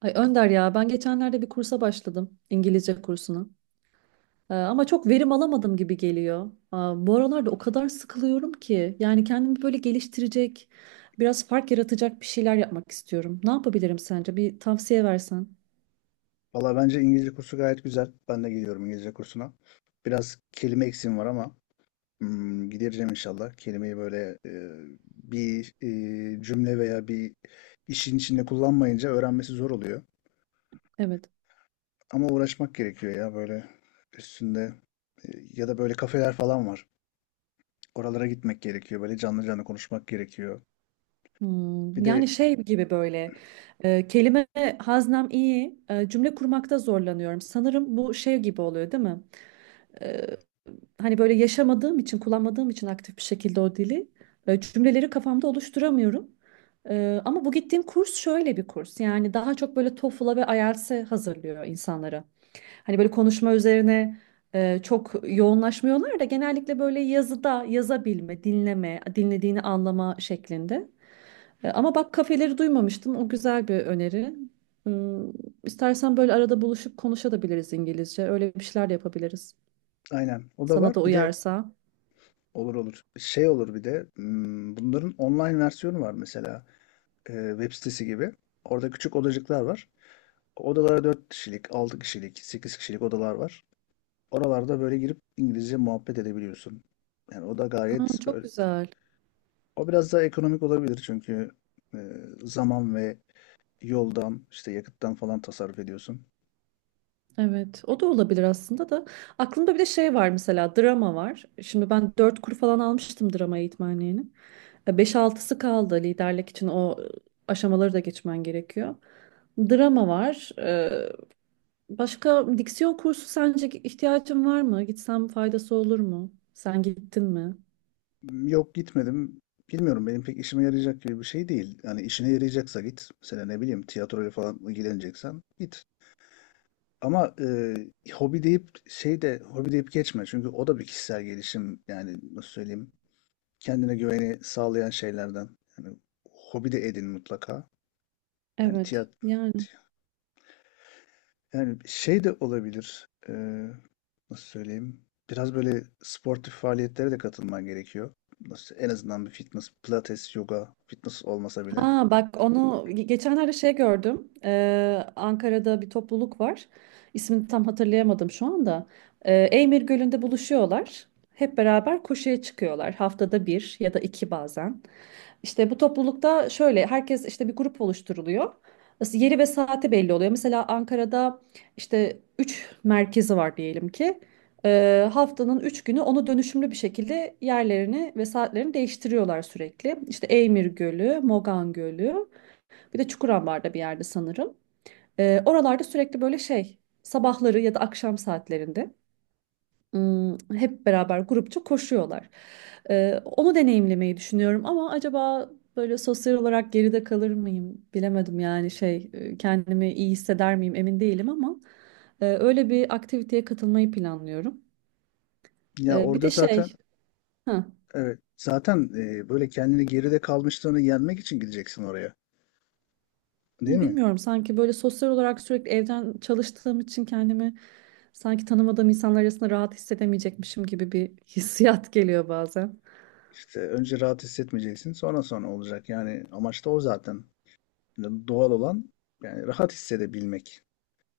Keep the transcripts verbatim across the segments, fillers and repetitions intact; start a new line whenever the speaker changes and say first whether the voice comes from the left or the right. right: Ay Önder ya, ben geçenlerde bir kursa başladım, İngilizce kursuna. Ee, ama çok verim alamadım gibi geliyor. Aa, bu aralarda o kadar sıkılıyorum ki, yani kendimi böyle geliştirecek, biraz fark yaratacak bir şeyler yapmak istiyorum. Ne yapabilirim sence? Bir tavsiye versen.
left: Valla bence İngilizce kursu gayet güzel. Ben de gidiyorum İngilizce kursuna. Biraz kelime eksiğim var ama hmm, gidereceğim inşallah. Kelimeyi böyle e, bir e, cümle veya bir işin içinde kullanmayınca öğrenmesi zor oluyor.
right: Evet.
left: Ama uğraşmak gerekiyor ya, böyle üstünde, e, ya da böyle kafeler falan var. Oralara gitmek gerekiyor. Böyle canlı canlı konuşmak gerekiyor. Bir
right: Hmm. Yani
left: de.
right: şey gibi böyle, e, kelime haznem iyi, e, cümle kurmakta zorlanıyorum. Sanırım bu şey gibi oluyor, değil mi? E, Hani böyle yaşamadığım için, kullanmadığım için aktif bir şekilde o dili, e, cümleleri kafamda oluşturamıyorum. E, ama bu gittiğim kurs şöyle bir kurs. Yani daha çok böyle tofıla ve I E L T S'e hazırlıyor insanları. Hani böyle konuşma üzerine e, çok yoğunlaşmıyorlar da, genellikle böyle yazıda yazabilme, dinleme, dinlediğini anlama şeklinde. E, ama bak, kafeleri duymamıştım. O güzel bir öneri. Hmm. İstersen böyle arada buluşup konuşabiliriz İngilizce. Öyle bir şeyler de yapabiliriz.
left: Aynen. O da
right: Sana da
left: var. Bir de.
right: uyarsa.
left: Olur olur. Şey olur bir de hmm, bunların online versiyonu var mesela. E, web sitesi gibi. Orada küçük odacıklar var. Odalara dört kişilik, altı kişilik, sekiz kişilik odalar var. Oralarda böyle girip İngilizce muhabbet edebiliyorsun. Yani o da
right: Ha,
left: gayet
right: çok
left: böyle.
right: güzel.
left: O biraz daha ekonomik olabilir çünkü e, zaman ve yoldan, işte yakıttan falan tasarruf ediyorsun.
right: Evet, o da olabilir aslında da. Aklımda bir de şey var, mesela drama var. Şimdi ben dört kur falan almıştım drama eğitmenliğini. E, Beş altısı kaldı liderlik için, o e, aşamaları da geçmen gerekiyor. Drama var. E, Başka diksiyon kursu, sence ihtiyacın var mı? Gitsem faydası olur mu? Sen gittin mi?
left: Yok, gitmedim. Bilmiyorum, benim pek işime yarayacak gibi bir şey değil. Yani işine yarayacaksa git. Mesela ne bileyim tiyatroyla falan ilgileneceksen git. Ama e, hobi deyip, şey de hobi deyip geçme. Çünkü o da bir kişisel gelişim, yani nasıl söyleyeyim. Kendine güveni sağlayan şeylerden. Yani hobi de edin mutlaka. Yani
right: Evet.
left: tiyat
right: Yani,
left: Yani şey de olabilir. Eee, nasıl söyleyeyim? Biraz böyle sportif faaliyetlere de katılman gerekiyor. Nasıl, en azından bir fitness, pilates, yoga, fitness olmasa bile.
right: ha bak onu ge- geçenlerde şey gördüm. Ee, Ankara'da bir topluluk var. İsmini tam hatırlayamadım şu anda. Ee, Eymir Gölü'nde buluşuyorlar. Hep beraber koşuya çıkıyorlar. Haftada bir ya da iki bazen. İşte bu toplulukta şöyle, herkes işte bir grup oluşturuluyor. As- Yeri ve saati belli oluyor. Mesela Ankara'da işte üç merkezi var diyelim ki. Ee, haftanın üç günü onu dönüşümlü bir şekilde yerlerini ve saatlerini değiştiriyorlar sürekli. İşte Eymir Gölü, Mogan Gölü, bir de Çukurambar'da bir yerde sanırım. Ee, oralarda sürekli böyle şey, sabahları ya da akşam saatlerinde ım, hep beraber grupça koşuyorlar. Ee, onu deneyimlemeyi düşünüyorum ama acaba böyle sosyal olarak geride kalır mıyım, bilemedim. Yani şey, e, kendimi iyi hisseder miyim emin değilim ama e, öyle bir aktiviteye katılmayı planlıyorum.
left: Ya,
right: Ee, bir
left: orada
right: de şey
left: zaten,
right: ha,
left: evet, zaten eee, böyle kendini, geride kalmışlığını yenmek için gideceksin oraya. Değil mi?
right: bilmiyorum, sanki böyle sosyal olarak sürekli evden çalıştığım için kendimi sanki tanımadığım insanlar arasında rahat hissedemeyecekmişim gibi bir hissiyat geliyor bazen.
left: İşte önce rahat hissetmeyeceksin, sonra sonra olacak. Yani amaç da o zaten. Yani doğal olan, yani rahat hissedebilmek,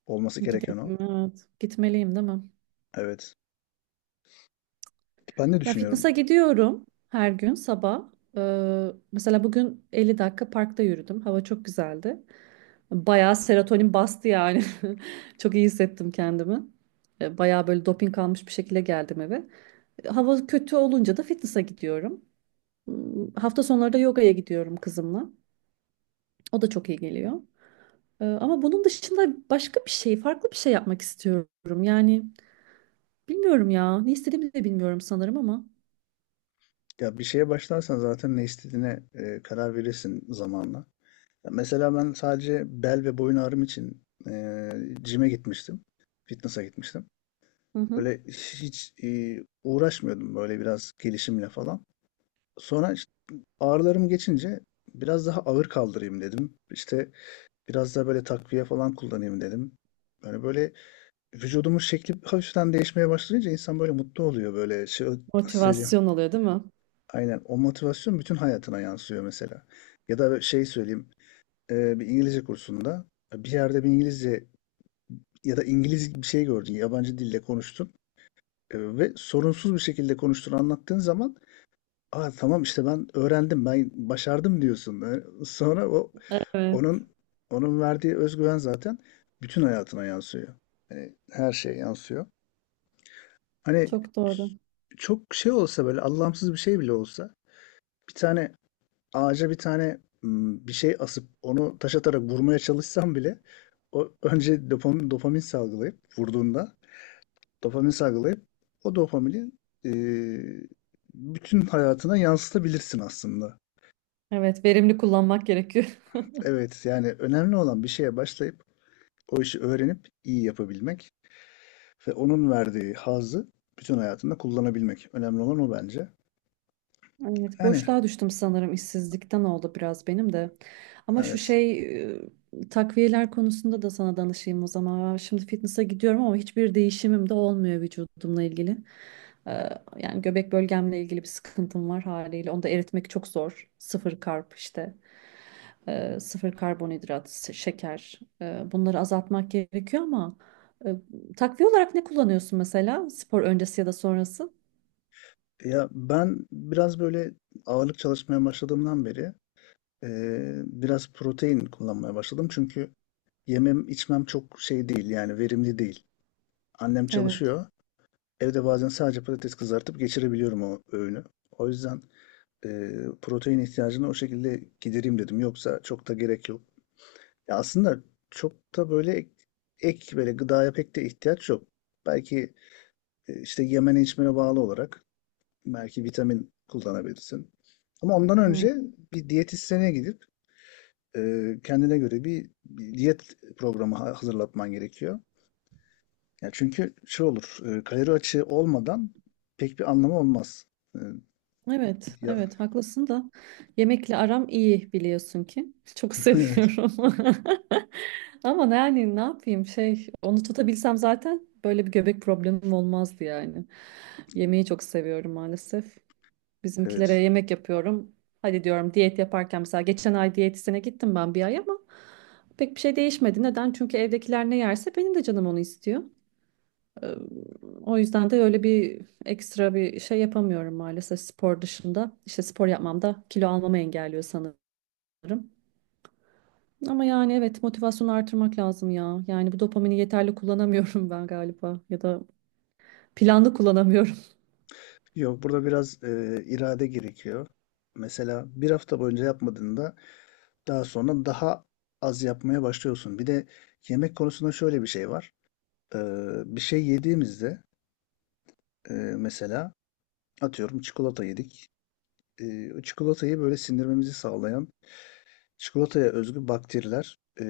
left: olması gereken o.
right: Gidelim, evet. Gitmeliyim değil mi?
left: Evet. Ben de
right: Ya
left: düşünüyorum.
right: fitness'a gidiyorum her gün sabah. Ee, mesela bugün elli dakika parkta yürüdüm. Hava çok güzeldi. Bayağı serotonin bastı yani. Çok iyi hissettim kendimi. Ee, Bayağı böyle doping almış bir şekilde geldim eve. Hava kötü olunca da fitness'a gidiyorum. Hmm. Hafta sonları da yogaya gidiyorum kızımla. O da çok iyi geliyor. Ee, Ama bunun dışında başka bir şey, farklı bir şey yapmak istiyorum. Yani bilmiyorum ya. Ne istediğimi de bilmiyorum sanırım ama.
left: Ya bir şeye başlarsan zaten ne istediğine e, karar verirsin zamanla. Ya mesela ben sadece bel ve boyun ağrım için e, gym'e gitmiştim. Fitness'a gitmiştim.
right: Hı hı.
left: Böyle hiç e, uğraşmıyordum, böyle biraz gelişimle falan. Sonra işte ağrılarım geçince biraz daha ağır kaldırayım dedim. İşte biraz daha böyle takviye falan kullanayım dedim. Yani böyle vücudumun şekli hafiften değişmeye başlayınca insan böyle mutlu oluyor, böyle şey, nasıl söyleyeyim.
right: Motivasyon oluyor, değil mi?
left: Aynen. O motivasyon bütün hayatına yansıyor mesela. Ya da şey söyleyeyim. e, bir İngilizce kursunda, e, bir yerde bir İngilizce ya da İngiliz bir şey gördün. Yabancı dille konuştun. e, ve sorunsuz bir şekilde konuştuğunu anlattığın zaman, aa, tamam işte, ben öğrendim, ben başardım diyorsun. E, Sonra o,
right: Evet,
left: onun onun verdiği özgüven zaten bütün hayatına yansıyor. Yani her şeye yansıyor. Hani
right: çok doğru.
left: çok şey olsa, böyle anlamsız bir şey bile olsa, bir tane ağaca bir tane m, bir şey asıp onu taş atarak vurmaya çalışsam bile, o önce dopamin, dopamin salgılayıp, vurduğunda dopamin salgılayıp, o dopamini e, bütün hayatına yansıtabilirsin aslında.
right: Evet, verimli kullanmak gerekiyor.
left: Evet, yani önemli olan bir şeye başlayıp o işi öğrenip iyi yapabilmek ve onun verdiği hazzı bütün hayatında kullanabilmek. Önemli olan o bence.
right: Evet,
left: Yani
right: boşluğa düştüm sanırım, işsizlikten oldu biraz benim de. Ama şu
left: evet.
right: şey, e, takviyeler konusunda da sana danışayım o zaman. Şimdi fitness'a gidiyorum ama hiçbir değişimim de olmuyor vücudumla ilgili. Ee, Yani göbek bölgemle ilgili bir sıkıntım var haliyle. Onu da eritmek çok zor. Sıfır karp işte. Ee, sıfır karbonhidrat, s- şeker. Ee, bunları azaltmak gerekiyor ama e, takviye olarak ne kullanıyorsun mesela, spor öncesi ya da sonrası?
left: Ya ben biraz böyle ağırlık çalışmaya başladığımdan beri, Ee, biraz protein kullanmaya başladım, çünkü yemem içmem çok şey değil, yani verimli değil. Annem
right: Evet.
left: çalışıyor. Evde bazen sadece patates kızartıp geçirebiliyorum o öğünü. O yüzden e, protein ihtiyacını o şekilde gidereyim dedim. Yoksa çok da gerek yok. Ya aslında çok da böyle ek, ek böyle gıdaya pek de ihtiyaç yok. Belki e, işte yemene içmene bağlı olarak belki vitamin kullanabilirsin. Ama ondan
right: Hmm.
left: önce bir diyetisyene gidip e, kendine göre bir diyet programı ha- hazırlatman gerekiyor. Ya, çünkü şey olur, e, kalori açığı olmadan pek bir anlamı olmaz. E,
right: Evet,
left: Ya,
right: evet haklısın da, yemekle aram iyi biliyorsun ki. Çok
left: evet,
right: seviyorum. Ama ne- yani ne yapayım, şey, onu tutabilsem zaten böyle bir göbek problemim olmazdı yani. Yemeği çok seviyorum maalesef. Bizimkilere
left: evet.
right: yemek yapıyorum. Hadi diyorum diyet yaparken, mesela geçen ay diyetisyene gittim ben bir ay ama pek bir şey değişmedi. Neden? Çünkü evdekiler ne yerse benim de canım onu istiyor. Ee, O yüzden de öyle bir ekstra bir şey yapamıyorum maalesef spor dışında. İşte spor yapmam da kilo almamı engelliyor sanırım. Ama yani evet, motivasyonu artırmak lazım ya. Yani bu dopamini yeterli kullanamıyorum ben galiba, ya da planlı kullanamıyorum.
left: Yok, burada biraz e, irade gerekiyor. Mesela bir hafta boyunca yapmadığında, daha sonra daha az yapmaya başlıyorsun. Bir de yemek konusunda şöyle bir şey var. E, bir şey yediğimizde, e, mesela, atıyorum, çikolata yedik. E, o çikolatayı böyle sindirmemizi sağlayan çikolataya özgü bakteriler e,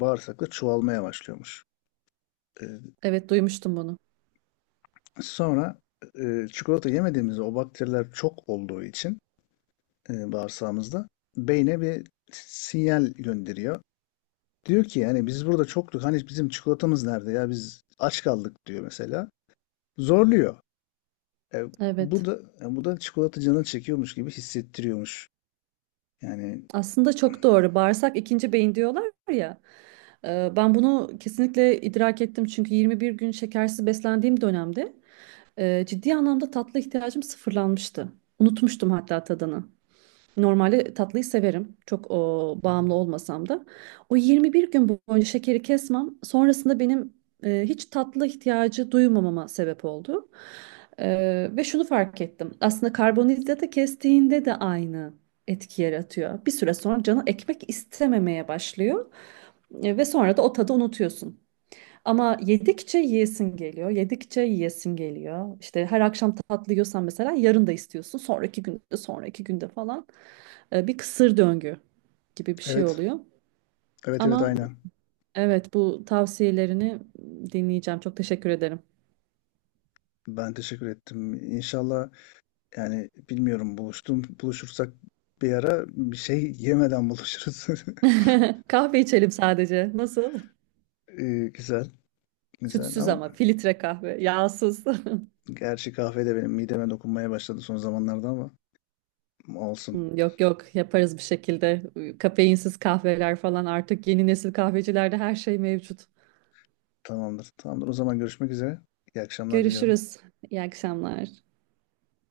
left: bağırsakta çoğalmaya başlıyormuş. E,
right: Evet, duymuştum bunu.
left: sonra e, çikolata yemediğimizde, o bakteriler çok olduğu için e, bağırsağımızda beyne bir sinyal gönderiyor. Diyor ki, yani biz burada çoktuk, hani bizim çikolatamız nerede ya, biz aç kaldık, diyor mesela. Zorluyor. E, bu
right: Evet.
left: da e, bu da çikolata canını çekiyormuş gibi hissettiriyormuş. Yani,
right: Aslında çok doğru. Bağırsak ikinci beyin diyorlar ya. Ee, Ben bunu kesinlikle idrak ettim. Çünkü yirmi bir gün şekersiz beslendiğim dönemde e, ciddi anlamda tatlı ihtiyacım sıfırlanmıştı. Unutmuştum hatta tadını. Normalde tatlıyı severim. Çok o, bağımlı olmasam da. O yirmi bir gün boyunca şekeri kesmem sonrasında benim e, hiç tatlı ihtiyacı duymamama sebep oldu. E, Ve şunu fark ettim. Aslında karbonhidratı kestiğinde de aynı etki yaratıyor. Bir süre sonra canı ekmek istememeye başlıyor. E, ve sonra da o tadı unutuyorsun. Ama yedikçe yiyesin geliyor, yedikçe yiyesin geliyor. İşte her akşam tatlı yiyorsan, mesela yarın da istiyorsun. Sonraki günde, sonraki günde falan. Ee, bir kısır döngü gibi bir şey
left: evet,
right: oluyor.
left: evet, evet,
right: Ama
left: aynen.
right: evet, bu tavsiyelerini dinleyeceğim. Çok teşekkür ederim.
left: Ben teşekkür ettim. İnşallah, yani bilmiyorum, buluştum buluşursak bir ara bir şey yemeden buluşuruz.
right: Kahve içelim sadece. Nasıl?
left: Ee, güzel, güzel
right: Sütsüz
left: ama
right: ama filtre kahve, yağsız.
left: gerçi kahve de benim mideme dokunmaya başladı son zamanlarda, ama olsun.
right: Hmm. Yok yok, yaparız bir şekilde. Kafeinsiz kahveler falan, artık yeni nesil kahvecilerde her şey mevcut.
left: Tamamdır. Tamamdır. O zaman görüşmek üzere. İyi akşamlar diliyorum.
right: Görüşürüz. İyi akşamlar.